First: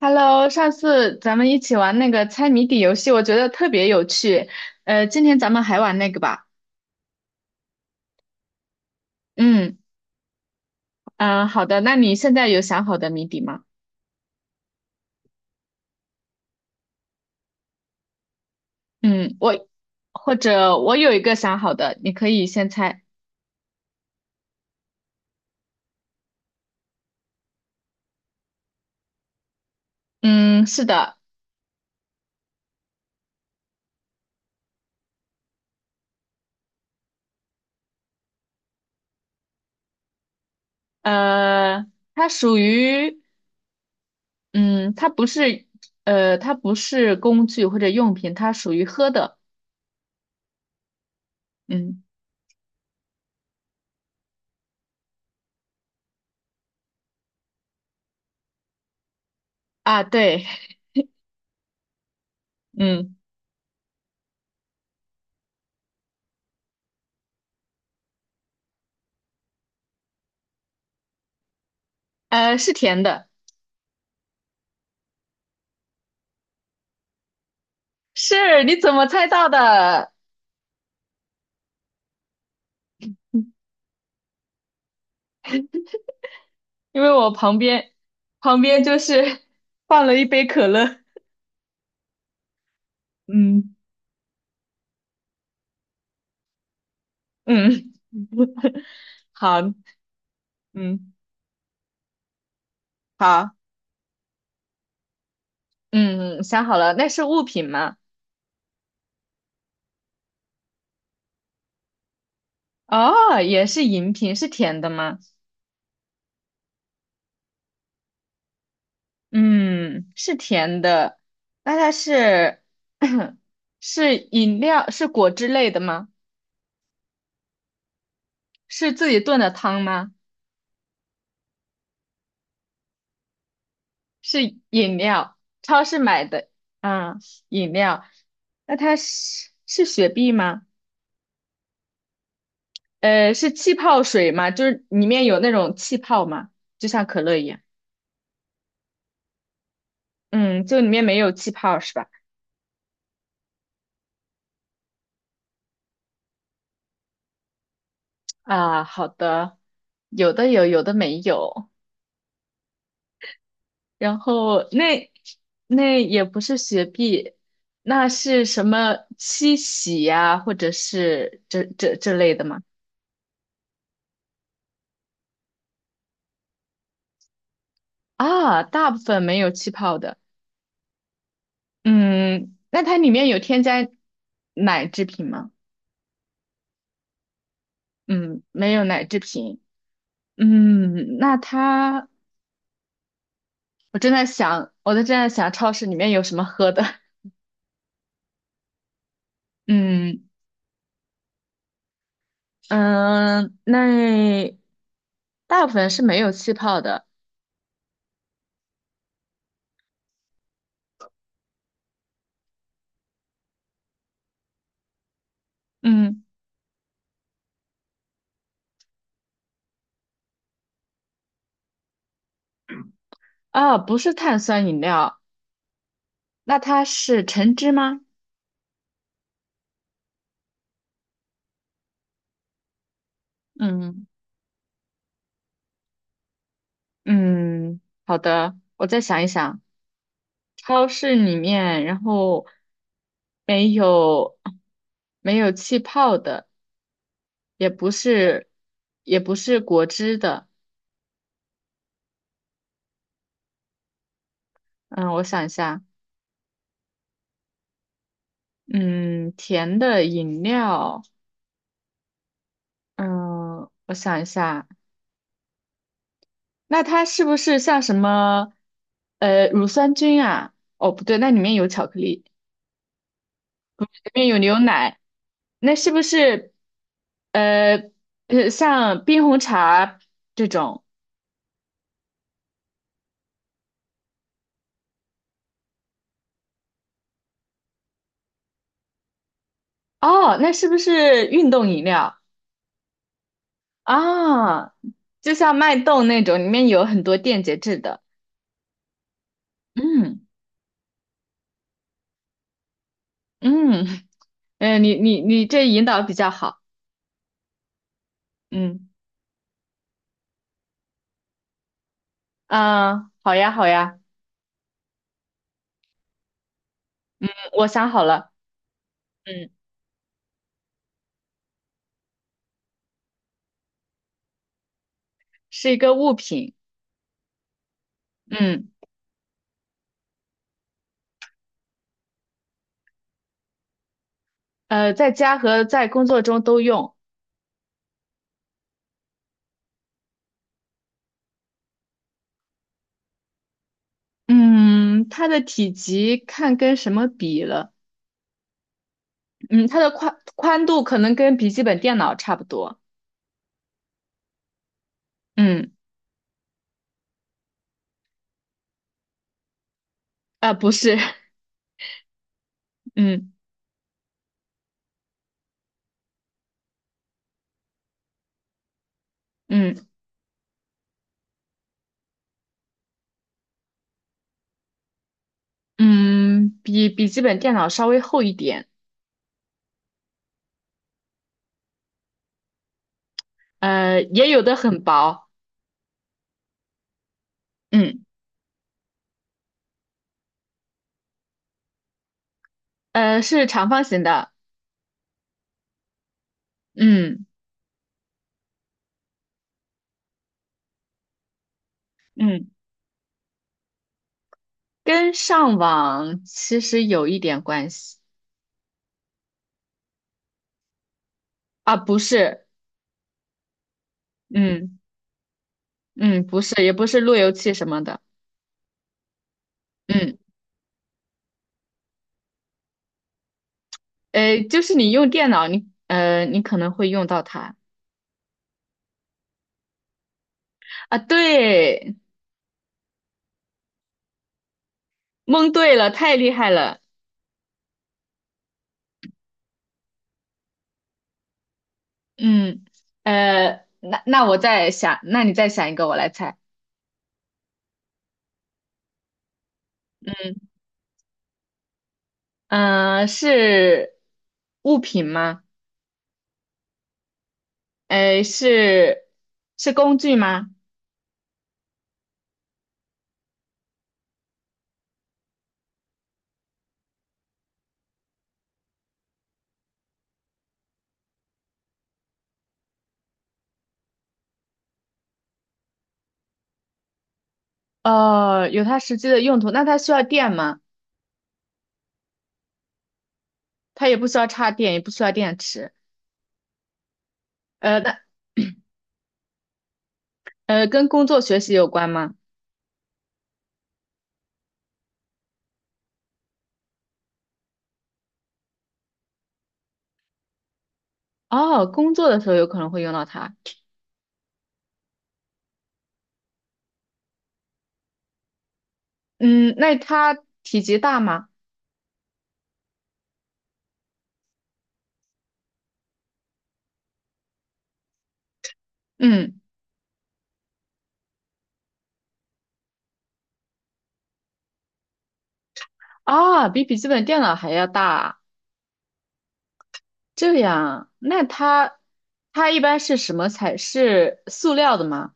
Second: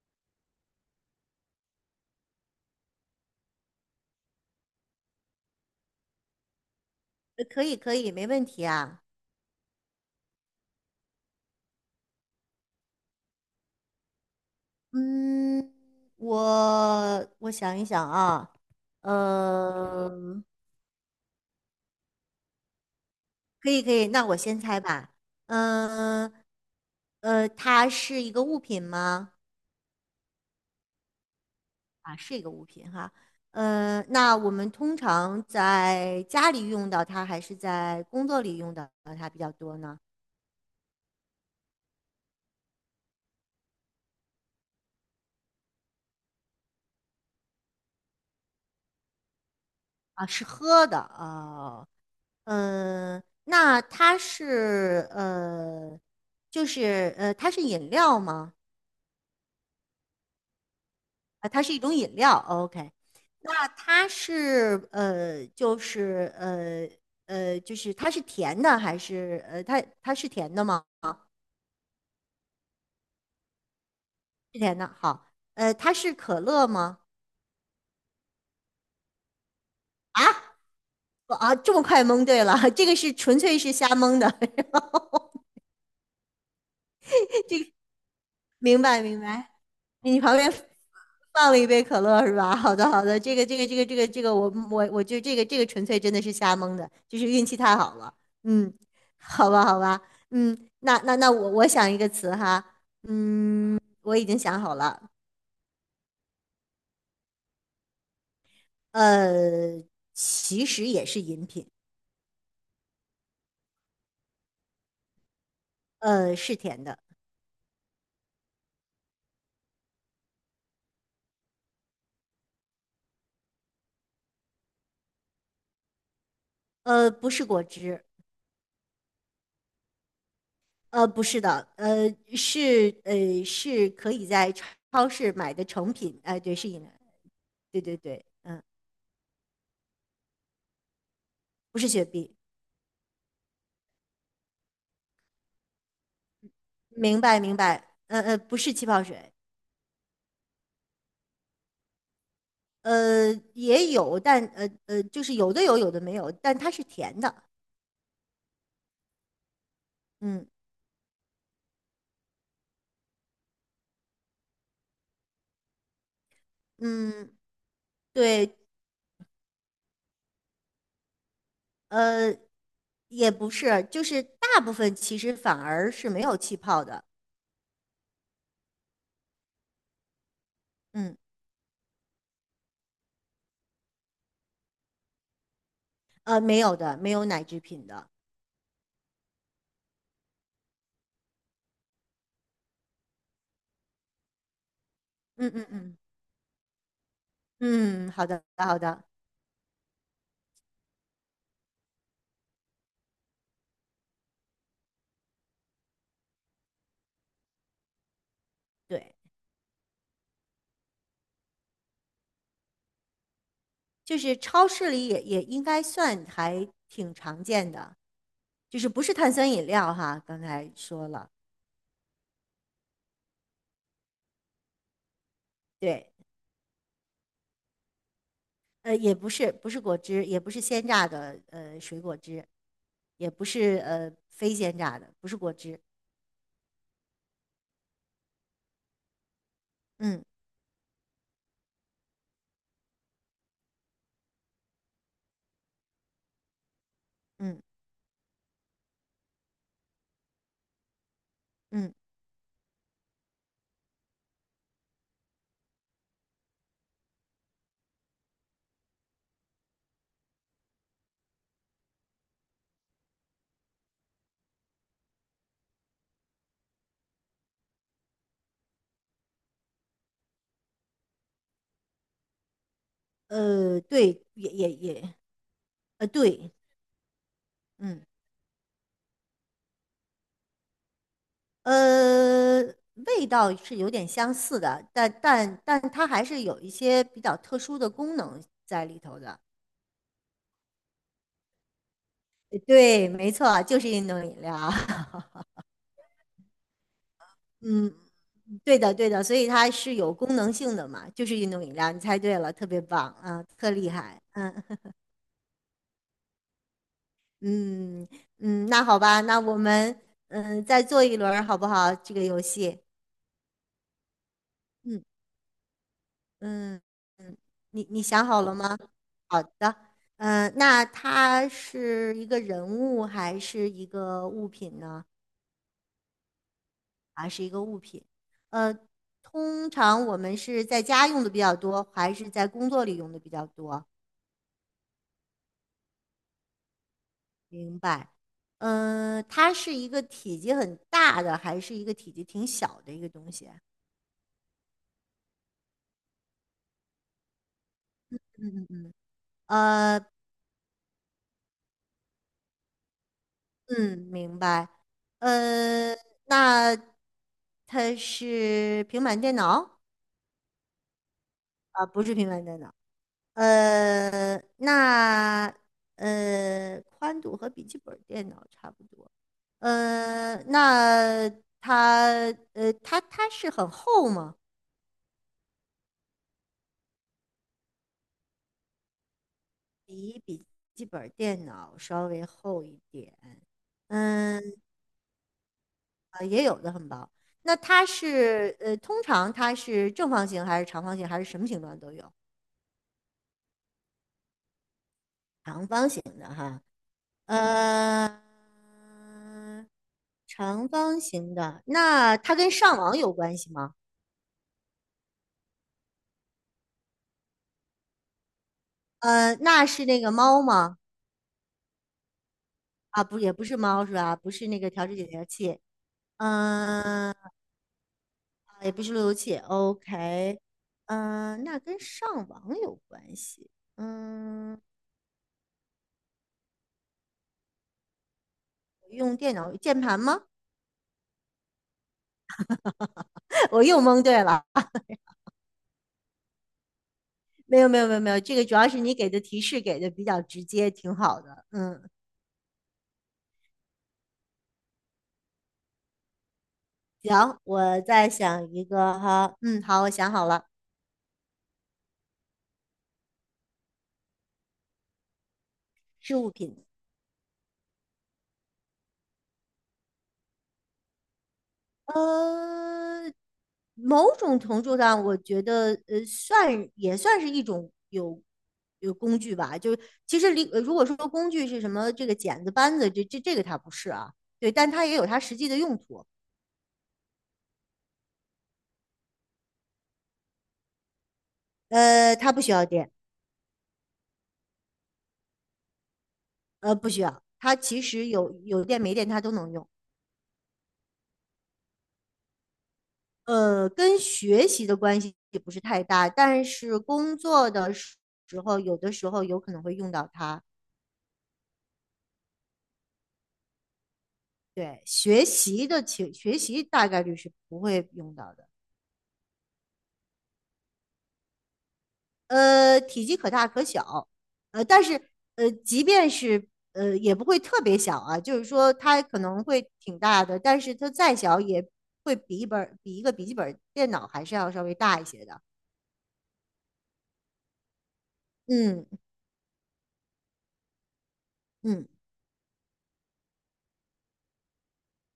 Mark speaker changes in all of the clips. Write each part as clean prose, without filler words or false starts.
Speaker 1: Hello，上次咱们一起玩那个猜谜底游戏，我觉得特别有趣。今天咱们还玩那个吧。
Speaker 2: 可以，可以，没问题啊。
Speaker 1: 嗯嗯，好的。那你现在有想好的谜底吗？
Speaker 2: 嗯，我想一想啊，
Speaker 1: 嗯，我或
Speaker 2: 嗯，
Speaker 1: 者我有一个想好的，你可以先猜。
Speaker 2: 可以，可以。那我先猜吧。嗯，它是一个物品吗？
Speaker 1: 嗯，是的。
Speaker 2: 啊，是一个物品哈。嗯，那我们通常在家里用到它，还是在工作里用到它比较多呢？
Speaker 1: 呃，它属于嗯，它不是呃，它不是工具或者用品，它属于喝的。
Speaker 2: 啊，是喝的啊。
Speaker 1: 嗯
Speaker 2: 嗯，那它是呃，就是呃，它是饮料吗？
Speaker 1: 啊，对，
Speaker 2: 啊，它是一种饮料。OK，
Speaker 1: 嗯
Speaker 2: 那它是呃，就是呃呃，就是它是甜的还是它是甜的吗？
Speaker 1: 是甜的。
Speaker 2: 是甜的。好，它是可乐吗？
Speaker 1: 是，你怎么猜到的？
Speaker 2: 啊，这么快蒙对了，这个是纯粹是瞎蒙的。
Speaker 1: 因为我旁
Speaker 2: 这个
Speaker 1: 边
Speaker 2: 明
Speaker 1: 就
Speaker 2: 白明
Speaker 1: 是
Speaker 2: 白。
Speaker 1: 放了
Speaker 2: 你
Speaker 1: 一
Speaker 2: 旁
Speaker 1: 杯
Speaker 2: 边
Speaker 1: 可乐，
Speaker 2: 放了一杯可乐是吧？好的，好的，
Speaker 1: 嗯
Speaker 2: 我就这个纯粹真的是瞎蒙的，就是运气太
Speaker 1: 嗯，
Speaker 2: 好了。嗯，好吧，
Speaker 1: 好，
Speaker 2: 好吧，嗯，那
Speaker 1: 嗯，
Speaker 2: 那那我想一个词哈，
Speaker 1: 好。
Speaker 2: 嗯，我已经想好了，
Speaker 1: 嗯，想好了，那是物品吗？
Speaker 2: 呃，其实也是饮品，
Speaker 1: 哦，也是饮品，是甜的吗？
Speaker 2: 是甜的，
Speaker 1: 嗯，是甜的，那它是 是饮料，是果汁类的吗？
Speaker 2: 不是果汁，
Speaker 1: 是自己炖的汤吗？
Speaker 2: 不是的，是可以在
Speaker 1: 是饮
Speaker 2: 超市
Speaker 1: 料，
Speaker 2: 买的
Speaker 1: 超
Speaker 2: 成
Speaker 1: 市
Speaker 2: 品，
Speaker 1: 买
Speaker 2: 哎、
Speaker 1: 的，
Speaker 2: 对，是饮料，
Speaker 1: 啊，饮
Speaker 2: 对对
Speaker 1: 料，
Speaker 2: 对，嗯，
Speaker 1: 那它是雪碧吗？
Speaker 2: 不是雪碧。
Speaker 1: 是气泡水吗？就是里面有那种气泡吗？就像可
Speaker 2: 明
Speaker 1: 乐
Speaker 2: 白
Speaker 1: 一
Speaker 2: 明
Speaker 1: 样。
Speaker 2: 白，不是气泡水，
Speaker 1: 嗯，就里面没有气泡是吧？
Speaker 2: 呃也有，但就是有的有，有的没有，但它是甜的，
Speaker 1: 啊，好的，有的
Speaker 2: 嗯
Speaker 1: 有，有的没有。然后那也不是雪碧，
Speaker 2: 嗯，
Speaker 1: 那是
Speaker 2: 对，
Speaker 1: 什么七喜呀、或者是这类
Speaker 2: 呃
Speaker 1: 的吗？
Speaker 2: 也不是，就是大部分其实反而是没有气泡的，
Speaker 1: 啊，大部分没有气泡的。
Speaker 2: 嗯
Speaker 1: 嗯，那它里面有添加奶制品吗？
Speaker 2: 没有的，没有奶制品的，
Speaker 1: 嗯，没有奶制品。嗯，那它我正在想，我正在想
Speaker 2: 嗯嗯
Speaker 1: 超市里
Speaker 2: 嗯
Speaker 1: 面有什么喝的。
Speaker 2: 嗯，好的好的，
Speaker 1: 嗯嗯，那大部分是没有气泡的。
Speaker 2: 对，就是超市里也应该
Speaker 1: 嗯
Speaker 2: 算还挺常见的，就是不是碳酸饮料哈，刚才说了，
Speaker 1: 啊，不是碳酸饮料，
Speaker 2: 对。
Speaker 1: 那它是橙汁吗？
Speaker 2: 也不是，不是果汁，也不是鲜榨的，水果汁，也不是
Speaker 1: 嗯
Speaker 2: 呃非鲜榨的，不是果汁。
Speaker 1: 嗯，好的，我再想一想，
Speaker 2: 嗯
Speaker 1: 超市里面，然后没有没有气泡的，
Speaker 2: 嗯
Speaker 1: 也不是也不是果汁的。
Speaker 2: 嗯，
Speaker 1: 嗯，我想一下，嗯，甜的饮料。嗯，我想一下，那它是不是像什么，乳酸菌啊？哦，不对，那里面有巧克力，里
Speaker 2: 对，
Speaker 1: 面有
Speaker 2: 也
Speaker 1: 牛
Speaker 2: 也
Speaker 1: 奶，
Speaker 2: 也，
Speaker 1: 那是不
Speaker 2: 呃，对，
Speaker 1: 是，呃，
Speaker 2: 嗯
Speaker 1: 像冰红茶这种？
Speaker 2: 呃，味道是有点相似的，但它还是有一些比较特殊的功能在里头的。
Speaker 1: 哦，那是不是运动饮料
Speaker 2: 对，没错，就是运动饮
Speaker 1: 啊？
Speaker 2: 料。
Speaker 1: 就像脉动那种，里面有很多电解质
Speaker 2: 嗯，
Speaker 1: 的。
Speaker 2: 对的，对的，所以它是有
Speaker 1: 嗯
Speaker 2: 功能性的嘛，就是运动饮料，你猜对了，特别棒啊，特
Speaker 1: 嗯，
Speaker 2: 厉害，嗯。
Speaker 1: 你这引导比较好。
Speaker 2: 嗯嗯，那
Speaker 1: 嗯
Speaker 2: 好吧，那我们嗯再做一轮儿好不好？这个游戏，
Speaker 1: 啊，好呀好呀，
Speaker 2: 嗯嗯
Speaker 1: 嗯
Speaker 2: 嗯，
Speaker 1: 我
Speaker 2: 你
Speaker 1: 想
Speaker 2: 你
Speaker 1: 好
Speaker 2: 想
Speaker 1: 了。
Speaker 2: 好了吗？好
Speaker 1: 嗯。
Speaker 2: 的，嗯，那它是一个人物还是一个物品呢？
Speaker 1: 是一个物品，
Speaker 2: 啊，是一个物品？
Speaker 1: 嗯，
Speaker 2: 呃，通常我们是在家用的比较多，还是在工作里用的比较多？
Speaker 1: 在家和在工作中都用，
Speaker 2: 明白。嗯，它是一个体积很大的，还是一个体积挺小的一个东西？
Speaker 1: 嗯，它的体积看跟什么比了，
Speaker 2: 嗯嗯嗯。
Speaker 1: 嗯，它的
Speaker 2: 呃，
Speaker 1: 宽度可能跟笔记本电脑差不多，
Speaker 2: 嗯，明白。
Speaker 1: 嗯，
Speaker 2: 呃，那它是平板电脑。
Speaker 1: 啊、不是，
Speaker 2: 啊，不是平板电脑。
Speaker 1: 嗯
Speaker 2: 呃，那宽度和笔记本电脑差不多。
Speaker 1: 嗯
Speaker 2: 呃，那它它是很厚吗？
Speaker 1: 嗯，比笔记本电脑稍微厚一点，
Speaker 2: 比笔记本电脑稍微厚一点。
Speaker 1: 也有的
Speaker 2: 嗯，
Speaker 1: 很薄，
Speaker 2: 呃也有的很薄。那它
Speaker 1: 嗯，
Speaker 2: 是通常它是正方形还是长方形还是什么形状都有？
Speaker 1: 是长方形的，
Speaker 2: 长方形的哈，
Speaker 1: 嗯
Speaker 2: 呃，长方形的，那它
Speaker 1: 嗯，
Speaker 2: 跟上网有关系吗？
Speaker 1: 跟上网其实有一点关系，
Speaker 2: 那是那个猫吗？
Speaker 1: 啊，不是，
Speaker 2: 啊，不，也不是猫是吧？不是那个
Speaker 1: 嗯
Speaker 2: 调制解调器，
Speaker 1: 嗯，不是，也不是路
Speaker 2: 嗯、
Speaker 1: 由器什么的。
Speaker 2: 也不是路由器。
Speaker 1: 嗯，
Speaker 2: OK，那跟上网有关系。嗯，
Speaker 1: 就是你用电脑，你可能会用到它
Speaker 2: 用电脑键盘吗？
Speaker 1: 啊。对，
Speaker 2: 我又蒙对了。
Speaker 1: 蒙对了，太厉害了。
Speaker 2: 没有没有没有没有，这个主要是你给的提示给的比较直接，挺好的。嗯
Speaker 1: 嗯，那我再想，那你再想一个，我来猜。
Speaker 2: 行，我再想一个哈，嗯，好，我想好了，
Speaker 1: 嗯，是物品吗？
Speaker 2: 是物品。
Speaker 1: 呃，是是工具吗？
Speaker 2: 呃，某种程度上，我觉得算也算是一种有工具吧。就是其实离呃如果说工具是什么，这个剪子、扳子，这个它不是啊，对，但它也有它实际的用途。
Speaker 1: 哦，有它实际的用途。那它需要电吗？
Speaker 2: 它不需要电，
Speaker 1: 它也不需要插电，也不需要电池。
Speaker 2: 呃，不需要，它其
Speaker 1: 那
Speaker 2: 实有电没电它都能用。
Speaker 1: 跟工作学习有关吗？
Speaker 2: 跟学习的关系也不是太大，但是工作的时候，有的时候有可能会用到它。
Speaker 1: 哦，工作的时候有可能会用到它。
Speaker 2: 对，学习大概率是不会用到的。
Speaker 1: 嗯，那它体积大吗？
Speaker 2: 体积可大可小，但是即便是也不会特别小啊，就是说它可
Speaker 1: 嗯，
Speaker 2: 能会挺大的，但是它再小也会比一个笔记本电脑还是要稍微大一些的。
Speaker 1: 啊，比笔记本电脑还要大啊。
Speaker 2: 嗯
Speaker 1: 这样，那它
Speaker 2: 嗯。
Speaker 1: 它一般是什么材？是塑料的吗？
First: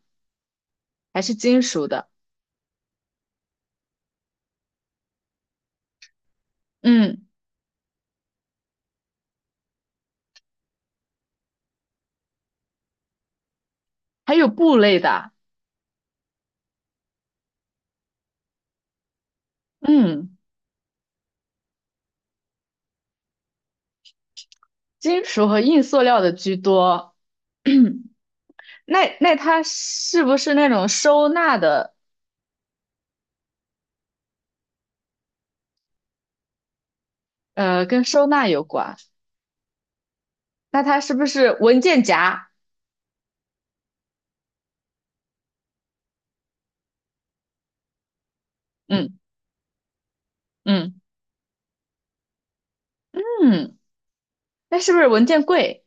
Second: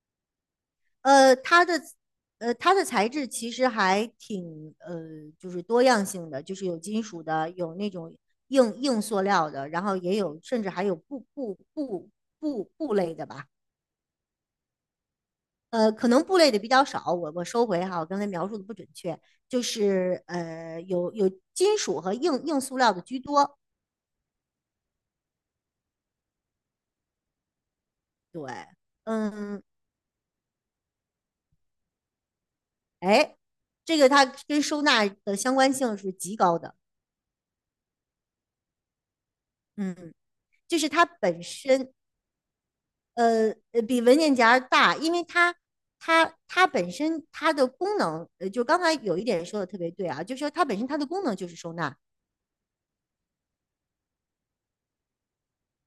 Speaker 1: 还是
Speaker 2: 呃，
Speaker 1: 金
Speaker 2: 它的
Speaker 1: 属的？
Speaker 2: 它的材质其实还挺就是多样性的，就是有金属
Speaker 1: 嗯，
Speaker 2: 的，有那种硬塑料的，然后也有甚至还有布类的吧。
Speaker 1: 还有布类的啊，
Speaker 2: 可能布类的比较少，我收回哈，我刚才描述的不准确，就是
Speaker 1: 嗯，
Speaker 2: 呃有有金属和硬塑料的居多。
Speaker 1: 金属和硬塑料的居多。
Speaker 2: 对，
Speaker 1: 那
Speaker 2: 嗯，
Speaker 1: 它是不是那种收纳的？
Speaker 2: 哎，这个它跟收纳的相关性是极高的，
Speaker 1: 跟收纳有关。
Speaker 2: 嗯，就
Speaker 1: 那
Speaker 2: 是
Speaker 1: 它
Speaker 2: 它
Speaker 1: 是不
Speaker 2: 本
Speaker 1: 是文
Speaker 2: 身。
Speaker 1: 件夹？
Speaker 2: 呃比文件夹大，因为它本身它的功能，就刚才
Speaker 1: 嗯
Speaker 2: 有一点说的特别对啊，就是说它本身它
Speaker 1: 嗯
Speaker 2: 的功能就是收纳，
Speaker 1: 嗯，那是不是文件柜？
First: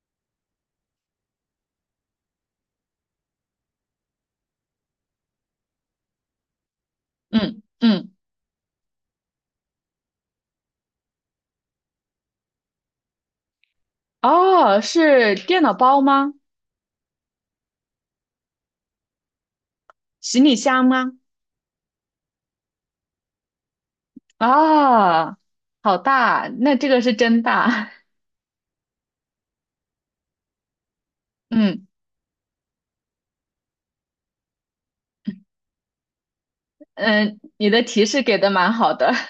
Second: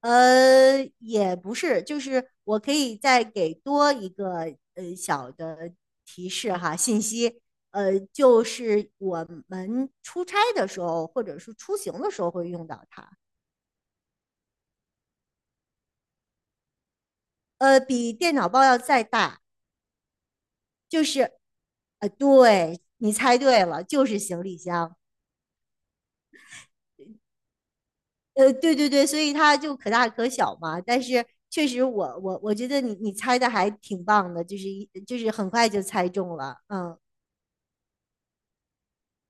Speaker 2: 也不是，就是我可以再给多一个小的提示哈，信息，
Speaker 1: 嗯嗯。
Speaker 2: 就是我们出差的时候或者是出行的时候会用到它，
Speaker 1: 哦，是电脑包吗？
Speaker 2: 比电脑包要再大，
Speaker 1: 行李箱
Speaker 2: 就
Speaker 1: 吗？
Speaker 2: 是，对，你猜对了，就是行李箱。
Speaker 1: 啊，好大，那这个是真大。
Speaker 2: 对对对，所以它就可大可小嘛。但是 确实
Speaker 1: 嗯
Speaker 2: 我觉得你你猜的还挺棒的，就是一就是很快就猜中了。嗯，
Speaker 1: 嗯，你的提示给的蛮好的。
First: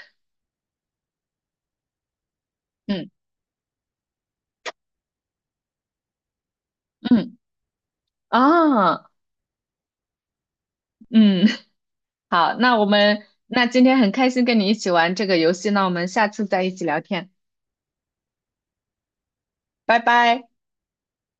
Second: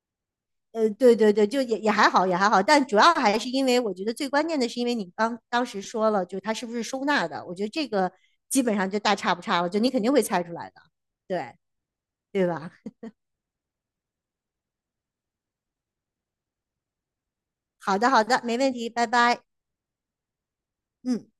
Speaker 2: 对对对，就也还好，也还好。但主
Speaker 1: 嗯
Speaker 2: 要还是因为我觉得最关键的是，因为你刚当时说了，就是它是不是收纳
Speaker 1: 嗯
Speaker 2: 的，我觉得这个基本上就
Speaker 1: 啊
Speaker 2: 大差不差了，就你肯定会猜出来的，
Speaker 1: 嗯，
Speaker 2: 对 对
Speaker 1: 好，
Speaker 2: 吧？
Speaker 1: 那我们那今天很开心跟你一起玩这个游戏，那我们下次再一起聊天，
Speaker 2: 好的好的，没问题，拜拜。
Speaker 1: 拜拜。
Speaker 2: 嗯。